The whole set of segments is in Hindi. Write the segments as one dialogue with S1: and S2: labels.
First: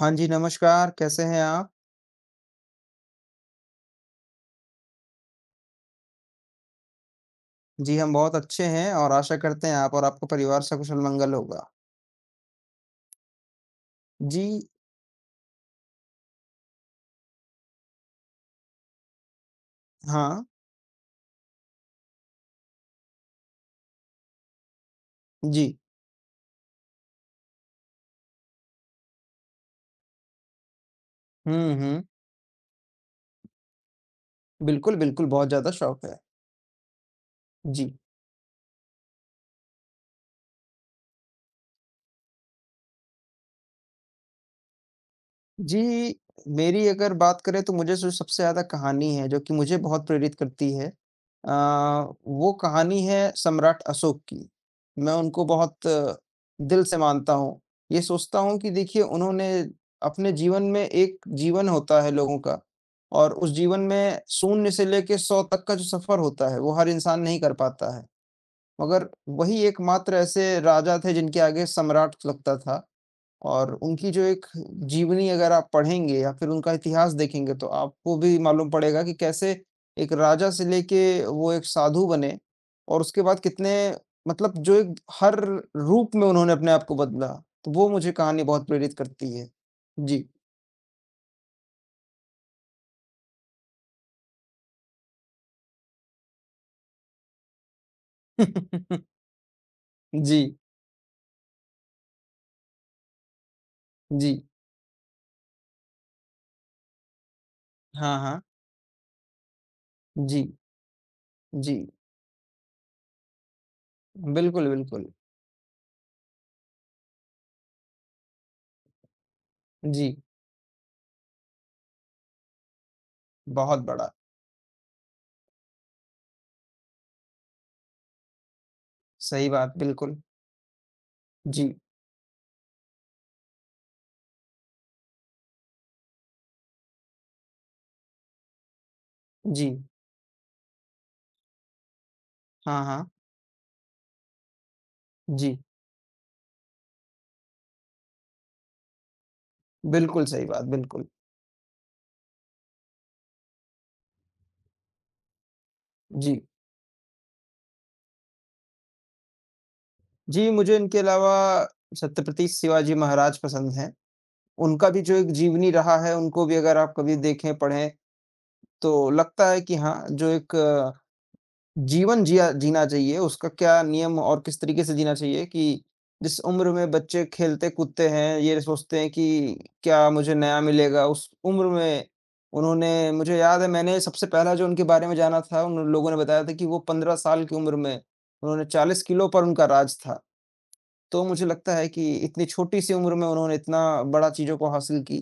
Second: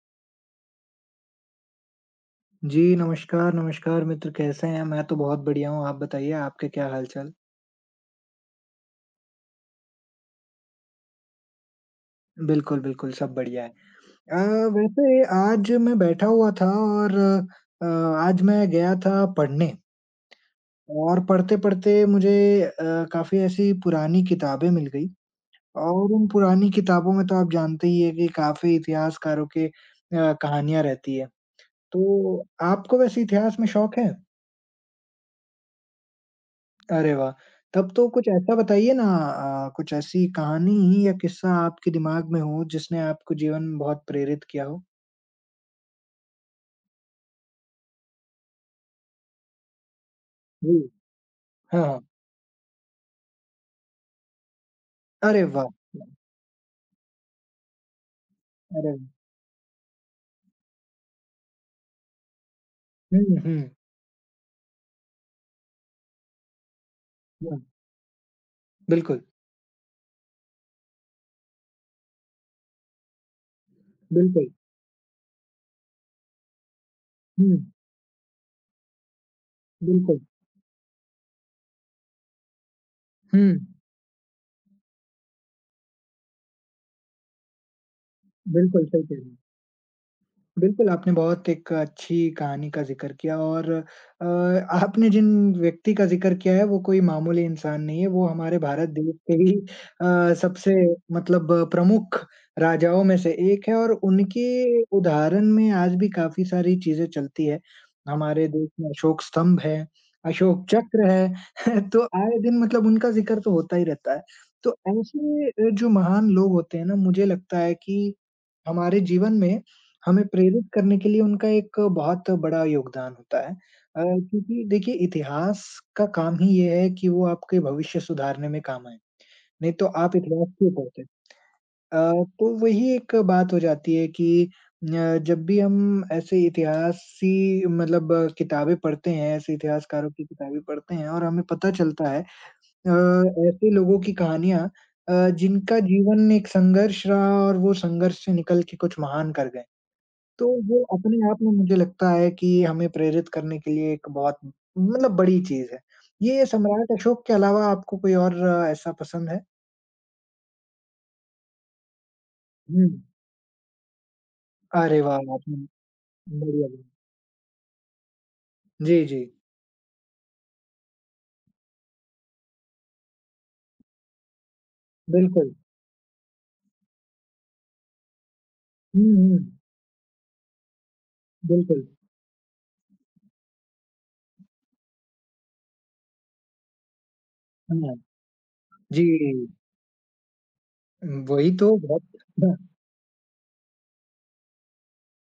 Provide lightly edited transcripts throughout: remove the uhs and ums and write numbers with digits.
S1: हाँ जी, नमस्कार, कैसे हैं आप?
S2: जी, नमस्कार, नमस्कार मित्र कैसे हैं? मैं तो बहुत बढ़िया हूँ, आप बताइए आपके क्या हाल-चाल?
S1: जी, हम बहुत अच्छे हैं और आशा करते हैं आप और आपका परिवार सकुशल-मंगल होगा।
S2: बिल्कुल, बिल्कुल सब बढ़िया है।
S1: जी,
S2: अ, वैसे आज मैं बैठा हुआ था और आज मैं गया था पढ़ने
S1: हाँ,
S2: और पढ़ते-पढ़ते मुझे अ, काफ़ी ऐसी पुरानी किताबें मिल गई
S1: जी।
S2: और उन पुरानी किताबों में तो आप जानते ही हैं कि काफ़ी इतिहासकारों के कहानियाँ रहती है।
S1: हुँ, हुँ।
S2: तो आपको वैसे इतिहास में शौक है?
S1: बिल्कुल, बिल्कुल, बहुत ज़्यादा शौक है।
S2: अरे वाह! तब
S1: जी।
S2: तो कुछ ऐसा बताइए ना कुछ ऐसी कहानी या किस्सा आपके दिमाग में हो जिसने आपको जीवन में बहुत प्रेरित किया हो?
S1: जी, मेरी अगर बात करें तो मुझे जो सबसे ज़्यादा कहानी है जो कि मुझे बहुत प्रेरित करती
S2: जी।
S1: है
S2: हाँ, हाँ।
S1: वो कहानी है सम्राट अशोक की। मैं
S2: अरे
S1: उनको
S2: वाह!
S1: बहुत दिल से मानता हूँ। ये सोचता हूँ कि
S2: अरे
S1: देखिए
S2: वाह!
S1: उन्होंने अपने जीवन में एक जीवन होता है लोगों का
S2: हुँ,
S1: और उस
S2: हुँ।
S1: जीवन में शून्य से लेके 100 तक का जो सफ़र होता है वो हर इंसान नहीं कर
S2: हुँ,
S1: पाता है। मगर
S2: बिल्कुल,
S1: वही एकमात्र ऐसे राजा थे जिनके आगे सम्राट लगता था। और उनकी जो एक
S2: बिल्कुल।
S1: जीवनी अगर आप पढ़ेंगे या फिर उनका इतिहास देखेंगे
S2: हुँ,
S1: तो आपको भी मालूम पड़ेगा कि कैसे एक
S2: बिल्कुल।
S1: राजा से लेके वो एक साधु बने और उसके बाद
S2: हुँ,
S1: कितने मतलब जो एक हर रूप में उन्होंने अपने आप को बदला। तो वो मुझे कहानी बहुत
S2: बिल्कुल
S1: प्रेरित
S2: सही कह रही
S1: करती
S2: हैं।
S1: है। जी।
S2: बिल्कुल, आपने बहुत एक अच्छी कहानी का ज़िक्र किया और आपने जिन व्यक्ति का ज़िक्र किया है वो कोई मामूली इंसान नहीं है, वो हमारे भारत देश के ही
S1: जी,
S2: सबसे मतलब प्रमुख राजाओं में से एक है और
S1: जी।
S2: उनके उदाहरण में आज भी काफ़ी सारी चीज़ें चलती है।
S1: हाँ, हाँ।
S2: हमारे देश में अशोक स्तंभ है,
S1: जी,
S2: अशोक चक्र है,
S1: जी।
S2: तो आए दिन मतलब उनका ज़िक्र तो होता ही रहता है।
S1: बिल्कुल,
S2: तो
S1: बिल्कुल।
S2: ऐसे जो महान लोग होते हैं ना, मुझे लगता है कि हमारे जीवन में
S1: जी,
S2: हमें प्रेरित करने के लिए उनका एक बहुत बड़ा योगदान होता है।
S1: बहुत बड़ा।
S2: क्योंकि देखिए इतिहास का काम ही ये है कि वो आपके भविष्य सुधारने में काम आए,
S1: सही
S2: नहीं
S1: बात,
S2: तो आप
S1: बिल्कुल।
S2: इतिहास क्यों पढ़ते?
S1: जी,
S2: अ, तो वही एक बात हो जाती है कि जब भी हम ऐसे इतिहासी मतलब किताबें पढ़ते हैं, ऐसे
S1: जी।
S2: इतिहासकारों की किताबें पढ़ते हैं और हमें पता चलता है
S1: हाँ,
S2: अ,
S1: हाँ।
S2: ऐसे लोगों की कहानियाँ अ,
S1: जी,
S2: जिनका जीवन एक संघर्ष रहा और वो संघर्ष से निकल के कुछ महान कर गए।
S1: बिल्कुल सही
S2: तो
S1: बात,
S2: वो
S1: बिल्कुल।
S2: अपने आप में मुझे लगता है कि हमें प्रेरित करने के लिए एक बहुत मतलब बड़ी चीज़ है।
S1: जी।
S2: ये सम्राट अशोक के अलावा आपको कोई और ऐसा पसंद है?
S1: जी, मुझे इनके अलावा छत्रपति
S2: हुँ।
S1: शिवाजी महाराज पसंद हैं। उनका
S2: अरे
S1: भी जो
S2: वाह!
S1: एक
S2: आपने
S1: जीवनी रहा है, उनको भी
S2: बढ़िया
S1: अगर
S2: बोला।
S1: आप कभी देखें, पढ़ें,
S2: जी,
S1: तो
S2: जी,
S1: लगता है कि हाँ, जो एक जीवन जिया जीना चाहिए, उसका क्या नियम और किस तरीके से जीना चाहिए
S2: बिल्कुल।
S1: कि जिस उम्र में बच्चे खेलते-कूदते हैं, ये सोचते
S2: हुँ,
S1: हैं
S2: हुँ,
S1: कि क्या मुझे नया मिलेगा, उस उम्र
S2: बिल्कुल।
S1: में उन्होंने मुझे याद है मैंने सबसे पहला जो उनके बारे में जाना था, उन लोगों ने बताया था कि वो 15 साल की उम्र
S2: हाँ,
S1: में, उन्होंने 40
S2: जी,
S1: किलो पर उनका राज था। तो मुझे
S2: वही तो
S1: लगता है
S2: बहुत
S1: कि इतनी
S2: हाँ,
S1: छोटी-सी उम्र में उन्होंने इतना बड़ा चीज़ों को हासिल की,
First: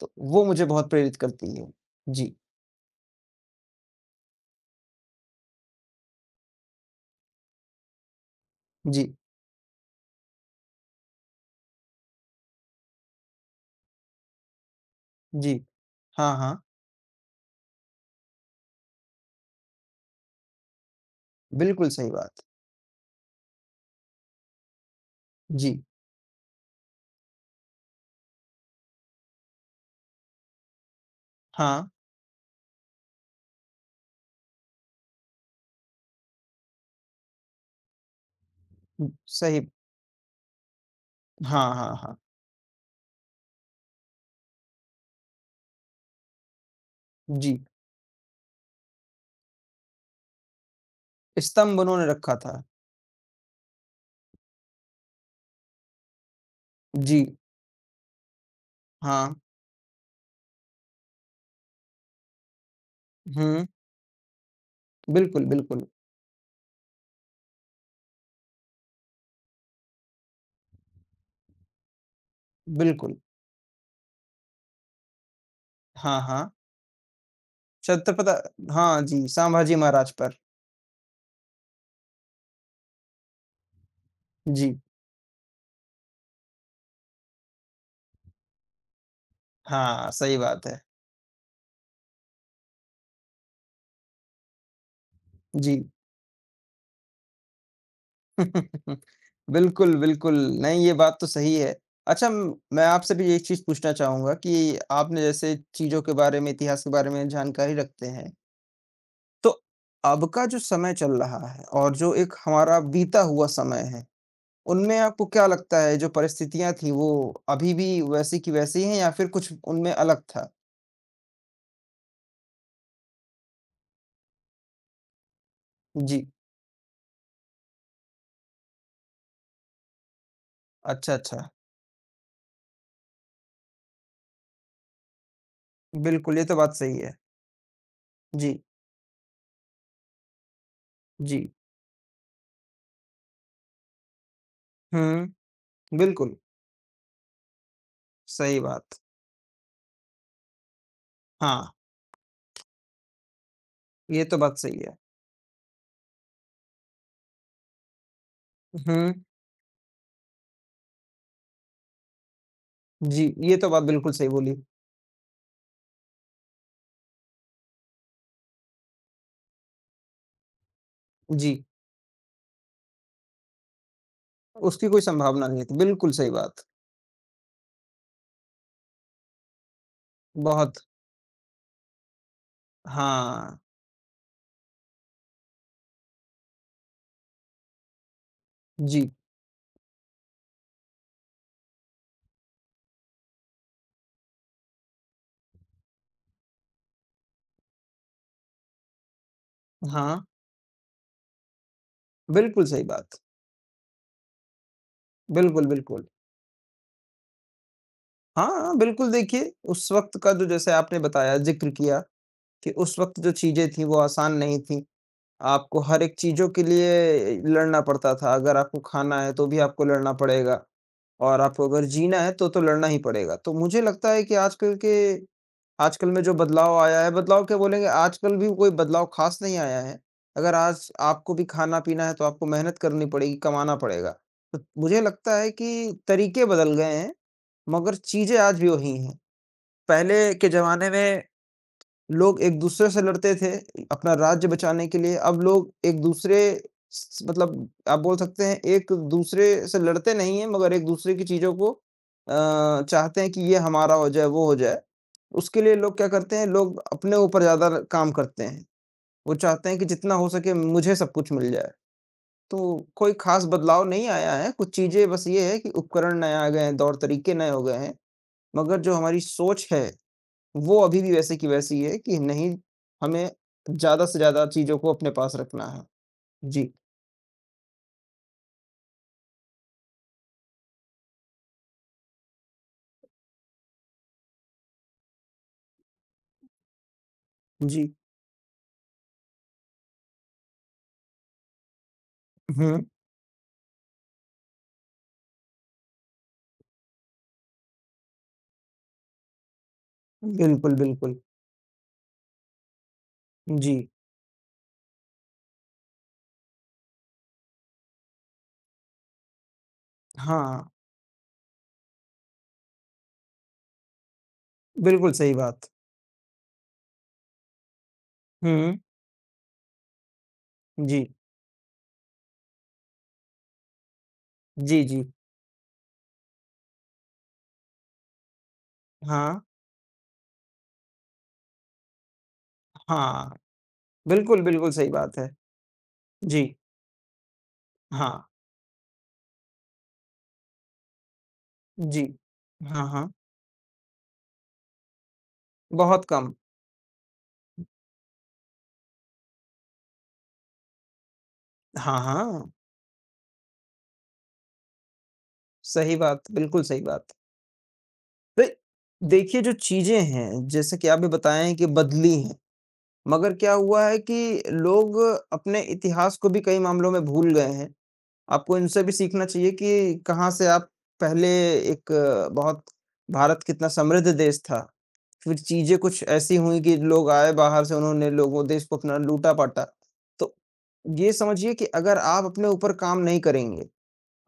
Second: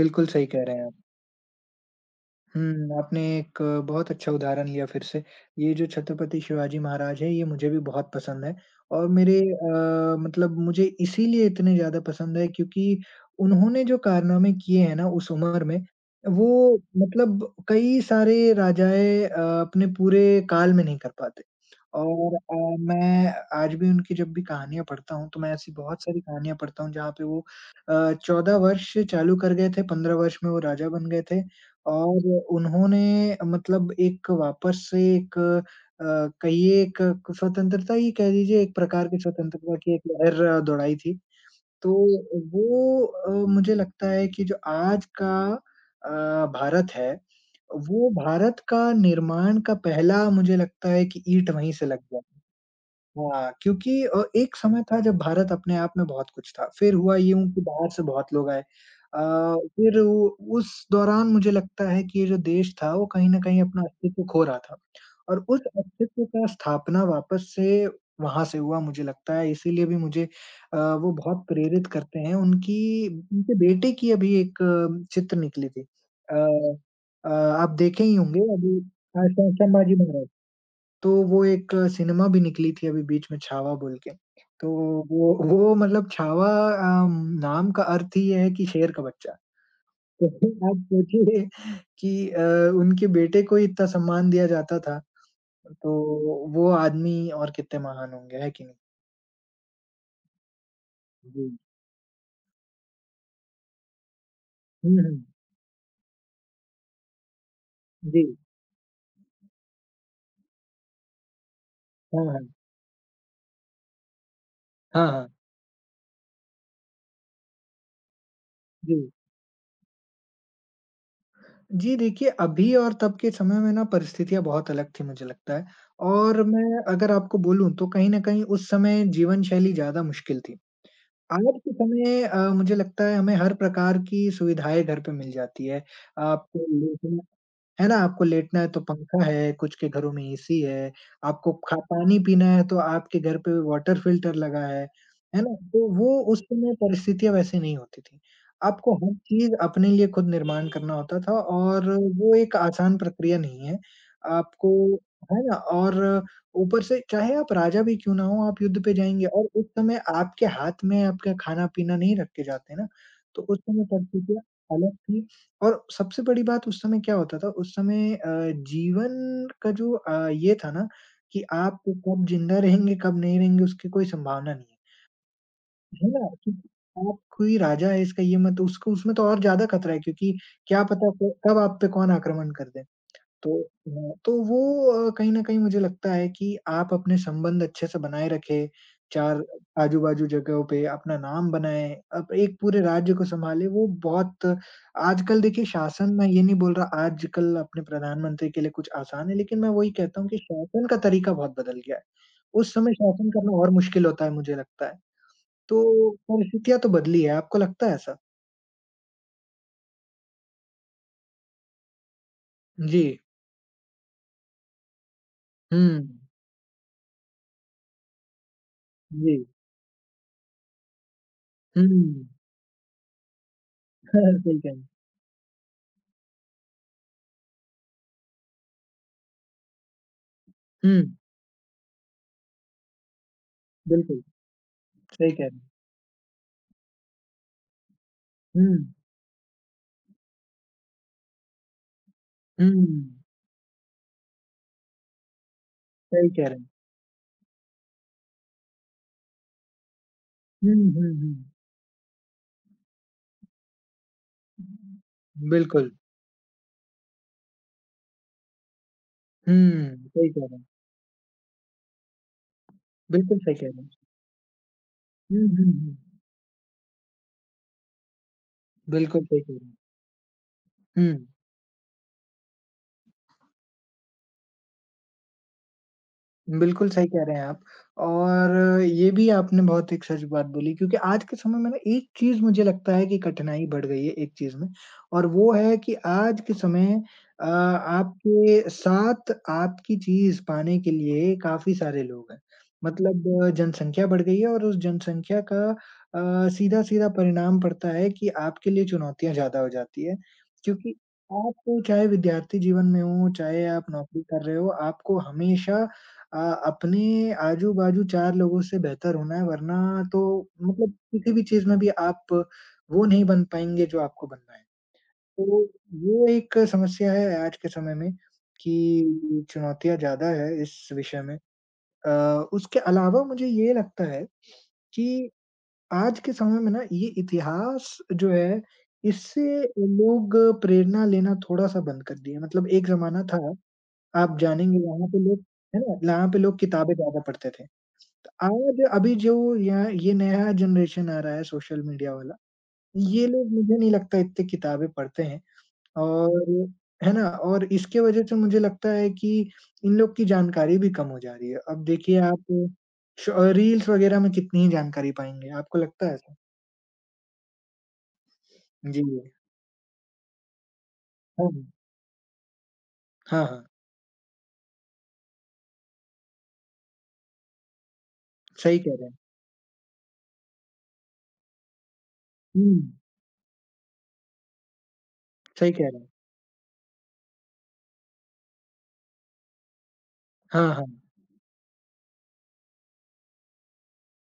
S1: तो वो
S2: सही कह
S1: मुझे
S2: रहे हैं
S1: बहुत
S2: आप।
S1: प्रेरित करती है। जी,
S2: हुँ, आपने एक बहुत अच्छा उदाहरण लिया फिर से। ये जो छत्रपति शिवाजी महाराज हैं, ये मुझे भी बहुत पसंद है और
S1: जी,
S2: मेरे मतलब मुझे इसीलिए इतने ज़्यादा पसंद है क्योंकि उन्होंने जो कारनामे किए हैं ना उस
S1: जी।
S2: उम्र में,
S1: हाँ, हाँ।
S2: वो मतलब कई सारे राजाएँ अपने पूरे काल में नहीं कर पाते।
S1: बिल्कुल सही
S2: और
S1: बात।
S2: मैं आज भी उनकी जब भी कहानियाँ पढ़ता हूँ, तो मैं ऐसी
S1: जी।
S2: बहुत सारी कहानियाँ पढ़ता हूँ, जहाँ पे वो अ, 14 वर्ष चालू कर गए थे, 15 वर्ष में वो राजा बन गए थे
S1: हाँ,
S2: और उन्होंने मतलब एक वापस से एक अ, कहिए एक स्वतंत्रता ही कह लीजिए, एक प्रकार की
S1: सही
S2: स्वतंत्रता की एक लहर दौड़ाई थी।
S1: हाँ,
S2: तो
S1: हाँ, हाँ।
S2: वो मुझे लगता है कि जो आज का अ, भारत है,
S1: जी,
S2: वो भारत का निर्माण का पहला मुझे लगता है कि ईंट वहीं
S1: स्तंभ
S2: से लग
S1: उन्होंने
S2: गया।
S1: रखा था।
S2: हाँ, क्योंकि एक समय था जब भारत अपने आप में बहुत कुछ था, फिर हुआ
S1: जी,
S2: यूँ कि बाहर से बहुत लोग आए।
S1: हाँ।
S2: फिर उ उस दौरान मुझे लगता है कि ये जो देश था वो कहीं न कहीं
S1: हुँ,
S2: अपना अस्तित्व खो रहा था और
S1: बिल्कुल,
S2: उस
S1: बिल्कुल,
S2: अस्तित्व का स्थापना वापस से वहाँ से हुआ मुझे लगता है इसीलिए भी मुझे वो बहुत प्रेरित करते हैं। उनकी
S1: बिल्कुल।
S2: उनके बेटे की अभी एक चित्र निकली थी।
S1: हाँ, हाँ।
S2: अ अ, आप देखे ही
S1: छत्रपता
S2: होंगे अभी
S1: हाँ जी,
S2: स
S1: संभाजी
S2: संभाजी
S1: महाराज
S2: महाराज।
S1: पर।
S2: तो वो एक सिनेमा भी निकली थी अभी बीच में छावा बोल के। तो
S1: जी।
S2: वो मतलब छावा अम, नाम का अर्थ ही ये है कि शेर का बच्चा।
S1: हाँ,
S2: तो
S1: सही
S2: फिर
S1: बात
S2: आप
S1: है।
S2: सोचिए कि उनके बेटे को ही इतना सम्मान दिया जाता था,
S1: जी।
S2: तो वो आदमी और कितने महान होंगे, है कि नहीं?
S1: बिल्कुल, बिल्कुल। नहीं, ये बात तो
S2: जी।
S1: सही है। अच्छा म मैं आपसे भी एक चीज़ पूछना चाहूँगा कि
S2: हुँ,
S1: आपने
S2: हुँ।
S1: जैसे चीज़ों के बारे में, इतिहास के बारे में जानकारी रखते
S2: जी।
S1: हैं, तो अब का जो समय चल रहा है और जो
S2: हाँ,
S1: एक
S2: हाँ।
S1: हमारा बीता हुआ समय है, उनमें
S2: हाँ,
S1: आपको
S2: हाँ।
S1: क्या लगता है जो परिस्थितियाँ थी वो अभी भी वैसी की वैसी
S2: जी।
S1: हैं या फिर कुछ उनमें अलग था?
S2: जी, देखिए अभी और तब के समय में ना परिस्थितियाँ बहुत अलग थी मुझे लगता है
S1: जी।
S2: और मैं अगर आपको बोलूँ तो कहीं न कहीं उस समय जीवन शैली ज़्यादा मुश्किल थी।
S1: अच्छा, अच्छा।
S2: आज के समय मुझे लगता है हमें हर प्रकार की सुविधाएँ घर पे मिल जाती है।
S1: बिल्कुल, ये
S2: आप
S1: तो बात सही है।
S2: है ना? आपको लेटना
S1: जी,
S2: है तो पंखा है, कुछ के घरों में एसी है,
S1: जी।
S2: आपको खा पानी पीना है तो आपके घर पे वाटर फ़िल्टर लगा
S1: हुँ,
S2: है ना? तो वो
S1: बिल्कुल,
S2: उस समय परिस्थितियाँ वैसे नहीं होती थी।
S1: सही
S2: आपको
S1: बात।
S2: हर चीज़ अपने लिए खुद निर्माण करना होता था
S1: हाँ,
S2: और वो एक आसान प्रक्रिया नहीं है।
S1: ये तो बात
S2: आपको
S1: सही है।
S2: है ना? और ऊपर से चाहे आप राजा भी क्यों ना हों, आप युद्ध पे
S1: हुँ।
S2: जाएँगे और उस समय आपके हाथ में आपका खाना-पीना नहीं रख के जाते ना,
S1: जी,
S2: तो
S1: ये
S2: उस
S1: तो बात
S2: समय
S1: बिल्कुल सही
S2: परिस्थितियाँ
S1: बोली।
S2: अलग थी और सबसे बड़ी बात उस समय क्या होता था, उस समय जीवन का जो ये था ना कि
S1: जी,
S2: आप कब ज़िंदा रहेंगे, कब नहीं रहेंगे, उसकी कोई संभावना नहीं है।
S1: उसकी कोई संभावना नहीं थी।
S2: है
S1: बिल्कुल
S2: ना?
S1: सही
S2: कि
S1: बात।
S2: आप कोई राजा है इसका ये मत उसको उसमें तो और ज़्यादा खतरा है क्योंकि
S1: बहुत
S2: क्या पता क कब आप पे कौन आक्रमण कर दे। तो
S1: हाँ,
S2: तो वो कहीं न कहीं मुझे लगता है कि आप अपने संबंध अच्छे से बनाए रखें,
S1: जी,
S2: चार आजू-बाजू जगहों पे अपना नाम बनाएँ, आप एक पूरे राज्य को सँभालें, वो बहुत आजकल देखिए शासन मैं ये नहीं बोल रहा आजकल अपने प्रधानमंत्री के लिए कुछ आसान है, लेकिन मैं वही
S1: हाँ,
S2: कहता हूँ कि शासन का तरीका बहुत बदल गया है।
S1: बिल्कुल
S2: उस
S1: सही
S2: समय
S1: बात।
S2: शासन करना और मुश्किल होता है मुझे लगता है।
S1: बिल्कुल, बिल्कुल।
S2: तो परिस्थितियाँ तो बदली है, आपको लगता है ऐसा?
S1: हाँ, बिल्कुल देखिए, उस वक़्त का जो जैसे आपने बताया, ज़िक्र किया कि उस
S2: जी।
S1: वक़्त जो चीज़ें थीं, वो आसान नहीं थीं। आपको हर एक
S2: हुँ।
S1: चीज़ों के लिए लड़ना पड़ता था। अगर आपको खाना है,
S2: जी।
S1: तो भी आपको लड़ना पड़ेगा और आपको अगर जीना
S2: हुँ।
S1: है, तो लड़ना ही पड़ेगा। तो मुझे लगता है कि
S2: सही कहा।
S1: आजकल के आजकल में जो बदलाव आया है, बदलाव क्या बोलेंगे आजकल भी कोई बदलाव ख़ास नहीं आया है। अगर आज
S2: हुँ,
S1: आपको भी खाना-पीना है तो आपको मेहनत करनी पड़ेगी, कमाना पड़ेगा।
S2: बिल्कुल।
S1: तो मुझे
S2: सही
S1: लगता
S2: कह रहे
S1: है
S2: हैं।
S1: कि तरीके बदल गए हैं, मगर चीज़ें आज भी
S2: हुँ,
S1: वही हैं। पहले के ज़माने में लोग
S2: हुँ,
S1: एक-दूसरे से लड़ते थे अपना राज्य बचाने के लिए, अब लोग
S2: सही कह रहे
S1: एक-दूसरे
S2: हैं।
S1: स मतलब आप बोल सकते हैं एक-दूसरे से लड़ते नहीं हैं मगर
S2: हुँ, हुँ,
S1: एक-दूसरे की
S2: हुँ।
S1: चीज़ों को चाहते हैं कि ये हमारा हो जाए, वो हो जाए। उसके लिए
S2: बिल्कुल।
S1: लोग क्या करते हैं, लोग अपने ऊपर ज़्यादा र काम करते हैं। वो चाहते हैं कि
S2: हुँ,
S1: जितना
S2: सही
S1: हो
S2: कह
S1: सके
S2: रहे हैं।
S1: मुझे सब कुछ मिल जाए। तो कोई
S2: बिल्कुल
S1: ख़ास
S2: सही कह रहे
S1: बदलाव
S2: हैं।
S1: नहीं आया है, कुछ चीज़ें बस
S2: हुँ,
S1: ये है
S2: हुँ,
S1: कि
S2: हुँ।
S1: उपकरण नए आ गए हैं, दौर तरीके नए हो गए हैं, मगर जो हमारी
S2: बिल्कुल सही कह रहे
S1: सोच
S2: हैं।
S1: है वो अभी भी
S2: हुँ।
S1: वैसे की वैसी है कि नहीं, हमें ज़्यादा से ज़्यादा चीज़ों को अपने पास रखना है। जी,
S2: बिल्कुल सही कह रहे हैं आप और ये भी आपने बहुत एक सच बात बोली क्योंकि आज के समय में ना एक चीज़ मुझे लगता है कि कठिनाई बढ़ गई है एक चीज़ में और वो है कि आज के समय
S1: जी।
S2: आपके साथ आपकी चीज़ पाने के लिए काफ़ी सारे लोग हैं।
S1: हुँ,
S2: मतलब जनसंख्या बढ़ गई है और उस जनसंख्या का सीधा-सीधा परिणाम पड़ता है कि आपके लिए चुनौतियाँ ज़्यादा हो जाती है
S1: बिल्कुल,
S2: क्योंकि
S1: बिल्कुल।
S2: आप चाहे विद्यार्थी जीवन में हो, चाहे
S1: जी,
S2: आप नौकरी कर रहे हो, आपको हमेशा अ, अपने आजू-बाजू 4 लोगों से बेहतर होना है वरना तो
S1: हाँ,
S2: मतलब किसी भी चीज़ में भी आप वो नहीं बन पाएँगे जो आपको बनना है।
S1: बिल्कुल सही
S2: तो
S1: बात।
S2: वो एक समस्या है आज के समय में कि
S1: हुँ,
S2: चुनौतियाँ ज़्यादा है इस
S1: जी,
S2: विषय में। अ, उसके अलावा मुझे ये लगता है
S1: जी, जी।
S2: कि आज के समय में ना ये इतिहास जो है
S1: हाँ,
S2: इससे लोग प्रेरणा लेना थोड़ा-सा बंद कर दिए। मतलब एक ज़माना
S1: हाँ,
S2: था आप
S1: बिल्कुल, बिल्कुल
S2: जानेंगे
S1: सही
S2: वहाँ पे
S1: बात है।
S2: लोग है ना? जहाँ पे
S1: जी,
S2: लोग किताबें ज़्यादा पढ़ते थे।
S1: हाँ,
S2: आज अभी जो यहाँ ये नया जनरेशन आ रहा है सोशल
S1: जी,
S2: मीडिया वाला,
S1: हाँ, हाँ,
S2: ये लोग मुझे नहीं लगता इतनी किताबें पढ़ते हैं
S1: बहुत कम।
S2: और है ना? और इसके वजह से मुझे लगता है कि इन लोग की जानकारी भी कम हो जा रही है। अब
S1: हाँ,
S2: देखिए आप
S1: हाँ,
S2: श रील्स वगैरह में कितनी ही जानकारी पाएँगे, आपको
S1: सही
S2: लगता है
S1: बात,
S2: ऐसा?
S1: बिल्कुल सही बात। तो
S2: जी,
S1: देखिए, जो चीज़ें हैं, जैसे कि आप भी
S2: हाँ,
S1: बताएँ कि बदली हैं। मगर
S2: हाँ,
S1: क्या
S2: हाँ,
S1: हुआ है कि लोग अपने इतिहास को भी कई मामलों में भूल गए हैं। आपको
S2: सही
S1: इनसे भी
S2: कह रहे हैं।
S1: सीखना चाहिए कि कहाँ से आप पहले एक बहुत
S2: हुँ,
S1: भारत कितना समृद्ध देश था। फिर
S2: सही
S1: चीज़ें
S2: कह रहे
S1: कुछ
S2: हैं।
S1: ऐसी हुईं कि लोग आए बाहर से उन्होंने लोगों देश को अपना लूटा-पाटा। तो
S2: हाँ, हाँ,
S1: ये समझिए कि अगर आप अपने ऊपर काम नहीं करेंगे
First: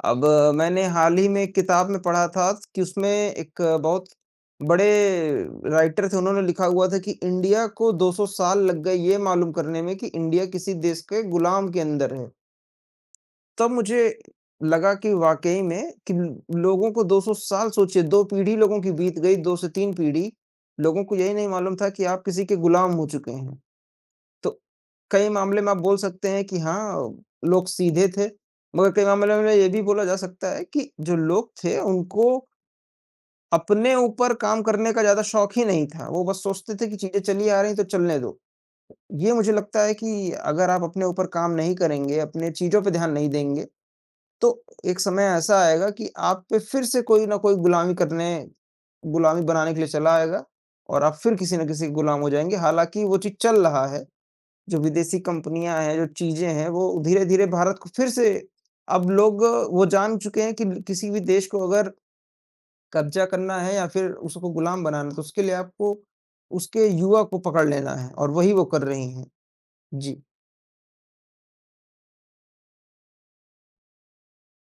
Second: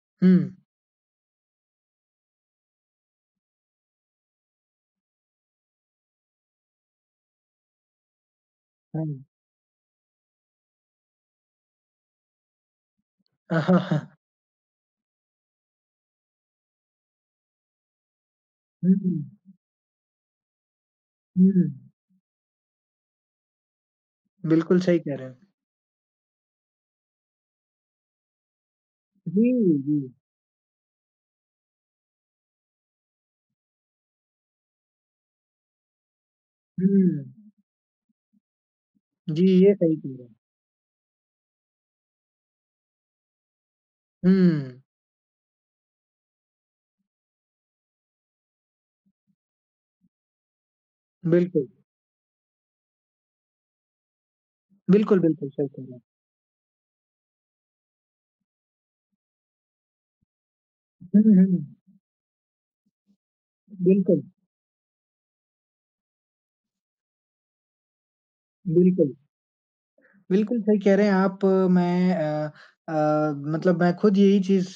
S1: अब
S2: हुँ,
S1: मैंने हाल ही में एक किताब में पढ़ा था कि उसमें एक बहुत बड़े राइटर थे, उन्होंने लिखा हुआ था कि इंडिया को 200 साल लग गए
S2: हुँ,
S1: ये मालूम करने में कि इंडिया किसी देश के गुलाम के अंदर है।
S2: हाँ,
S1: तब
S2: हाँ,
S1: मुझे लगा कि वाक़ई में कि लोगों को 200 साल सोचिए 2 पीढ़ी लोगों की
S2: हुँ,
S1: बीत गई, 2 से 3 पीढ़ी, लोगों को यही नहीं
S2: हुँ,
S1: मालूम था कि आप किसी के गुलाम हो चुके हैं। तो
S2: बिल्कुल सही कह रहे
S1: कई
S2: हैं।
S1: मामले में आप बोल सकते हैं कि हाँ, लोग सीधे थे, मगर कई मामले
S2: जी,
S1: में ये भी
S2: जी,
S1: बोला जा सकता है कि जो लोग थे उनको अपने ऊपर काम करने का ज़्यादा शौक ही नहीं था। वो बस सोचते थे कि चीज़ें चली
S2: हुँ।
S1: आ रही हैं तो चलने दो। ये
S2: जी,
S1: मुझे
S2: ये
S1: लगता है
S2: सही कह रहे
S1: कि
S2: हैं।
S1: अगर आप अपने ऊपर काम नहीं करेंगे, अपने चीज़ों पे ध्यान नहीं देंगे, तो
S2: हुँ,
S1: एक समय ऐसा आएगा कि आप पे फिर से कोई ना कोई गुलामी करने गुलामी बनाने के लिए चला आएगा और आप फिर किसी
S2: बिल्कुल।
S1: न किसी के गुलाम हो जाएँगे। हालाँकि वो चीज़ चल रहा है। जो विदेशी
S2: बिल्कुल, बिल्कुल सही
S1: कंपनियाँ
S2: कह रहे
S1: हैं,
S2: हैं।
S1: जो चीज़ें हैं, वो धीरे-धीरे भारत को फिर से अब लोग वो जान चुके हैं कि किसी भी
S2: हुँ,
S1: देश को
S2: हुँ,
S1: अगर कब्ज़ा करना है या फिर
S2: बिल्कुल,
S1: उसको गुलाम बनाना है, तो उसके लिए आपको उसके युवा को पकड़ लेना है और वही वो कर रही
S2: बिल्कुल।
S1: हैं। जी।
S2: बिल्कुल सही कह रहे हैं आप। मैं अ, मतलब मैं खुद यही चीज़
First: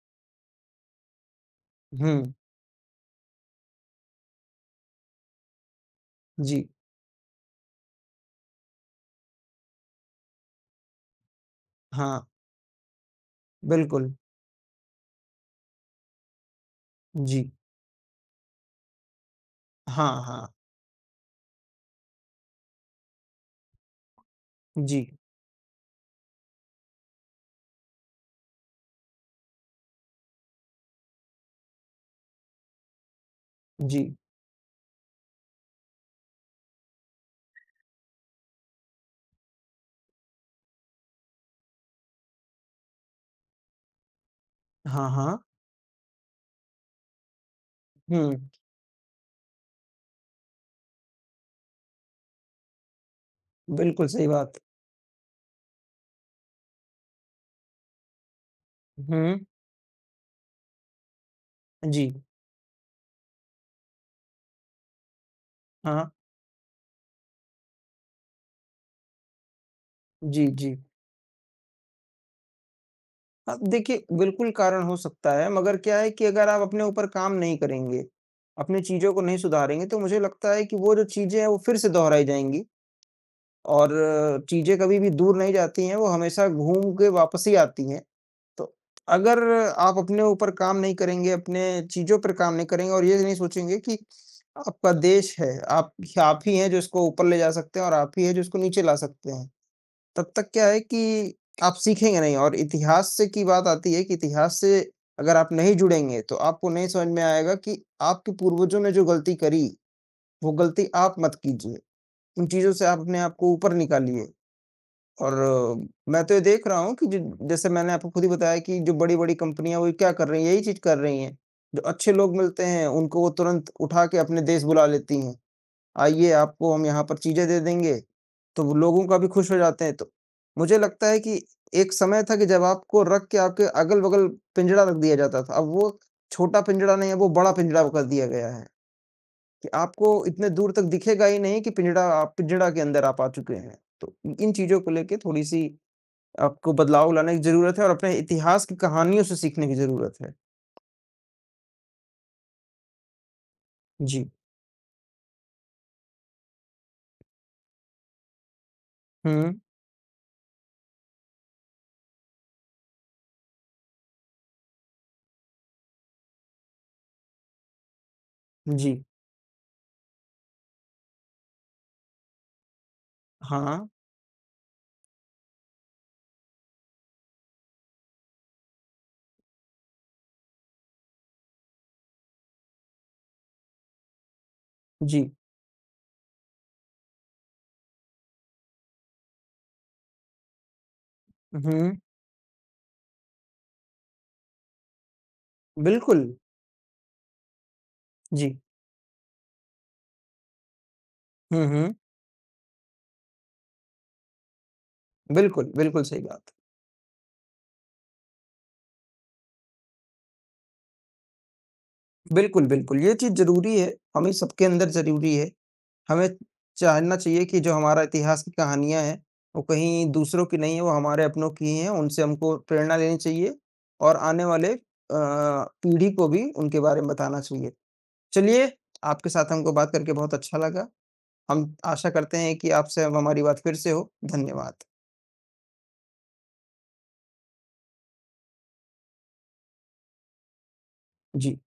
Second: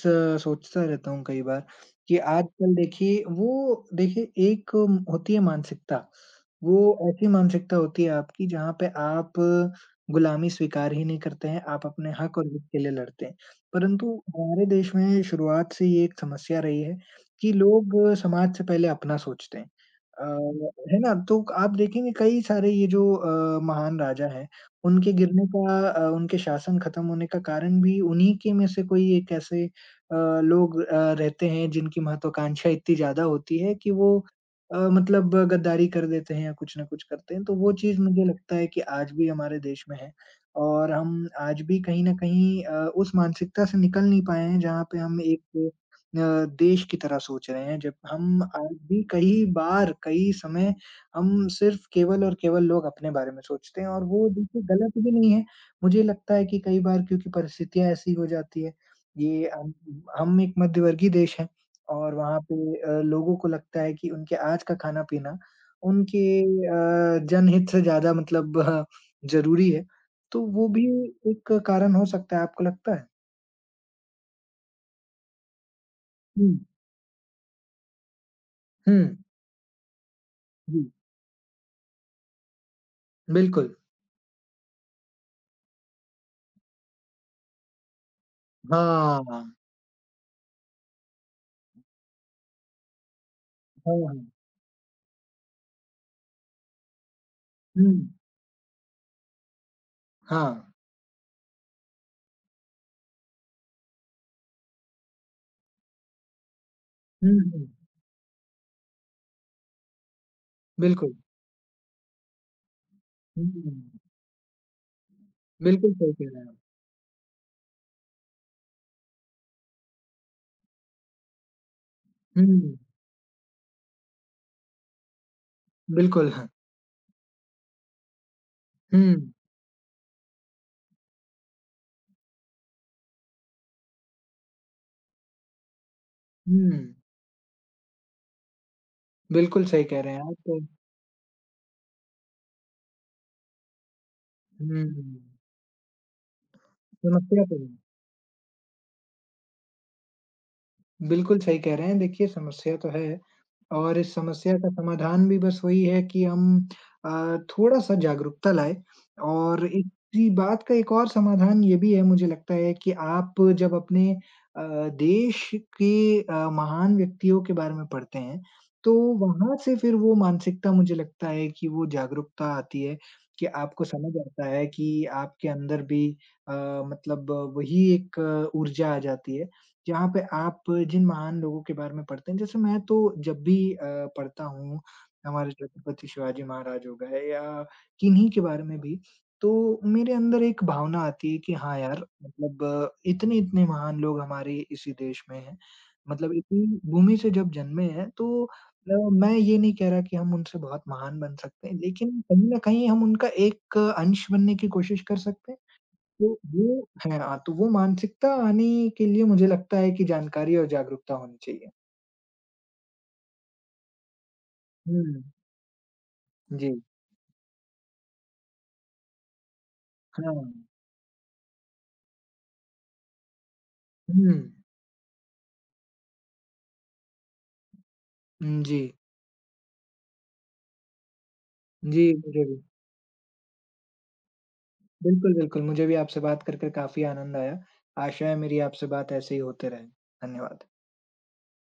S2: सोचता रहता हूँ कई बार कि
S1: हुँ,
S2: आजकल देखिए वो देखिए एक होती है मानसिकता,
S1: जी।
S2: वो ऐसी मानसिकता होती है आपकी जहाँ पे आप गुलामी स्वीकार ही नहीं करते हैं, आप अपने
S1: हाँ,
S2: हक और हित के लिए लड़ते हैं।
S1: बिल्कुल।
S2: परंतु हमारे देश में शुरुआत से ये एक समस्या रही है
S1: जी।
S2: कि लोग समाज से पहले अपना सोचते हैं।
S1: हाँ, हाँ।
S2: अ, है ना? तो आप देखेंगे कई सारे ये जो महान राजा हैं
S1: जी,
S2: उनके गिरने का उनके शासन खत्म होने का कारण भी उन्हीं के में से कोई एक ऐसे लोग रहते हैं जिनकी महत्वाकांक्षा इतनी ज़्यादा होती है कि
S1: जी।
S2: वो मतलब गद्दारी कर देते हैं या कुछ ना कुछ करते हैं। तो वो चीज़ मुझे लगता है कि आज भी हमारे देश में है और हम आज भी कहीं न कहीं उस मानसिकता से निकल नहीं पाए हैं जहाँ पे
S1: हाँ,
S2: हम
S1: हाँ।
S2: एक अ, देश की तरह सोच रहे हैं। जब हम
S1: हुँ,
S2: आज भी कई बार, कई समय हम सिर्फ केवल और केवल लोग अपने बारे में सोचते हैं और
S1: बिल्कुल सही
S2: वो
S1: बात।
S2: देखिए गलत भी नहीं है। मुझे लगता है कि कई बार क्योंकि परिस्थितियाँ ऐसी हो जाती है,
S1: हुँ,
S2: ये हम एक मध्यवर्गीय देश हैं
S1: जी।
S2: और वहाँ पे लोगों को लगता है कि उनके आज का खाना-पीना
S1: हाँ।
S2: उनके जनहित से ज़्यादा मतलब ज़रूरी है, तो
S1: जी,
S2: वो
S1: जी।
S2: भी एक कारण हो सकता है, आपको लगता है?
S1: अब देखिए, बिल्कुल कारण हो सकता है, मगर क्या है कि
S2: हुँ,
S1: अगर आप अपने ऊपर काम नहीं करेंगे, अपनी
S2: हुँ,
S1: चीज़ों को नहीं सुधारेंगे, तो मुझे लगता है कि
S2: जी,
S1: वो जो चीज़ें हैं, वो फिर से दोहराई जाएँगी
S2: बिल्कुल।
S1: और चीज़ें कभी भी दूर नहीं जाती हैं, वो हमेशा घूम के वापस ही आती हैं। तो
S2: हाँ,
S1: अगर
S2: हाँ,
S1: आप अपने ऊपर काम नहीं करेंगे, अपने चीज़ों पर काम नहीं करेंगे और ये नहीं सोचेंगे कि
S2: हाँ,
S1: आपका देश है, आप ही हैं जो इसको ऊपर ले जा सकते हैं
S2: हुँ,
S1: और आप ही हैं जो इसको नीचे ला सकते हैं। तब तक
S2: हाँ,
S1: क्या है कि आप सीखेंगे नहीं और इतिहास से की बात आती है कि इतिहास से अगर आप नहीं जुड़ेंगे, तो आपको नहीं समझ में
S2: हुँ,
S1: आएगा
S2: हुँ,
S1: कि आपके पूर्वजों ने जो गलती करी, वो गलती
S2: बिल्कुल।
S1: आप मत कीजिए। उन चीज़ों से आप अपने आप को ऊपर
S2: हुँ।
S1: निकालिए और
S2: बिल्कुल सही
S1: मैं
S2: कह
S1: तो
S2: रहे
S1: ये
S2: हैं आप।
S1: देख रहा हूँ कि ज जैसे मैंने आपको खुद ही बताया कि जो बड़ी-बड़ी कंपनियाँ वो क्या कर रही हैं, यही चीज़ कर रही हैं। जो अच्छे लोग मिलते
S2: हुँ,
S1: हैं, उनको वो तुरंत उठा के अपने देश बुला लेती हैं।
S2: बिल्कुल।
S1: आइए आपको हम यहाँ पर चीज़ें दे देंगे। तो वो लोगों का भी
S2: हुँ,
S1: खुश हो जाते हैं। तो मुझे लगता है कि एक समय था कि जब आपको रख के आपके अगल-बगल पिंजड़ा रख दिया जाता था। अब वो छोटा
S2: हुँ,
S1: पिंजड़ा नहीं है, वो बड़ा पिंजड़ा कर दिया गया है
S2: बिल्कुल
S1: कि
S2: सही कह
S1: आपको
S2: रहे हैं
S1: इतने
S2: आप।
S1: दूर तक दिखेगा ही नहीं कि पिंजड़ा आप पिंजड़ा के अंदर आप आ चुके हैं। तो इन चीज़ों
S2: हुँ,
S1: को लेके थोड़ी-सी आपको बदलाव लाने की
S2: समस्या तो है।
S1: ज़रूरत है और अपने इतिहास की कहानियों से सीखने की ज़रूरत है।
S2: बिल्कुल सही कह रहे हैं। देखिए समस्या तो है और इस
S1: जी।
S2: समस्या का समाधान भी बस वही है कि हम थोड़ा-सा जागरूकता लाएँ
S1: हुँ।
S2: और इसी बात का एक और समाधान ये भी है मुझे लगता है कि आप जब अपने अ, देश के महान व्यक्तियों के बारे में पढ़ते हैं, तो
S1: जी।
S2: वहाँ से फिर वो मानसिकता मुझे लगता है कि वो जागरूकता आती है कि आपको
S1: हाँ।
S2: समझ आता है कि आपके अंदर भी अ, मतलब वही एक ऊर्जा आ जाती है जहाँ पे आप जिन महान लोगों के बारे में पढ़ते हैं, जैसे मैं तो जब भी पढ़ता हूँ,
S1: जी।
S2: हमारे छत्रपति शिवाजी महाराज हो गए या किन्हीं के बारे में भी, तो मेरे अंदर एक भावना आती है कि हाँ
S1: हुँ।
S2: यार, मतलब इतने-इतने महान लोग हमारे इसी देश में हैं।
S1: बिल्कुल।
S2: मतलब इतनी भूमि से जब जन्मे हैं, तो
S1: जी।
S2: मैं ये नहीं कह रहा कि हम उनसे बहुत महान बन
S1: हुँ,
S2: सकते हैं,
S1: हुँ।
S2: लेकिन कहीं न कहीं हम उनका एक अंश बनने की कोशिश कर सकते हैं।
S1: बिल्कुल, बिल्कुल सही
S2: तो
S1: बात।
S2: वो है हाँ, तो वो मानसिकता आने के लिए मुझे लगता है कि जानकारी और जागरूकता होनी चाहिए।
S1: है। बिल्कुल, बिल्कुल, ये चीज़ ज़रूरी है, हमें सबके अंदर
S2: हुँ,
S1: ज़रूरी है। हमें
S2: जी,
S1: जानना चाहिए कि जो हमारा इतिहास की कहानियाँ हैं, वो कहीं
S2: हाँ।
S1: दूसरों की नहीं है, वो हमारे अपनों की ही हैं, उनसे हमको प्रेरणा लेनी चाहिए और
S2: हुँ,
S1: आने वाले पीढ़ी को भी उनके बारे में बताना चाहिए।
S2: हुँ,
S1: चलिए,
S2: जी,
S1: आपके साथ हमको बात करके बहुत अच्छा लगा। हम आशा
S2: जी,
S1: करते
S2: मुझे
S1: हैं
S2: भी।
S1: कि आपसे अब हमारी बात फिर से हो। धन्यवाद।
S2: बिल्कुल, बिल्कुल, मुझे भी आपसे बात कर काफ़ी आनंद आया। आशा है मेरी आपसे बात ऐसे ही होते रहे। धन्यवाद।
S1: जी।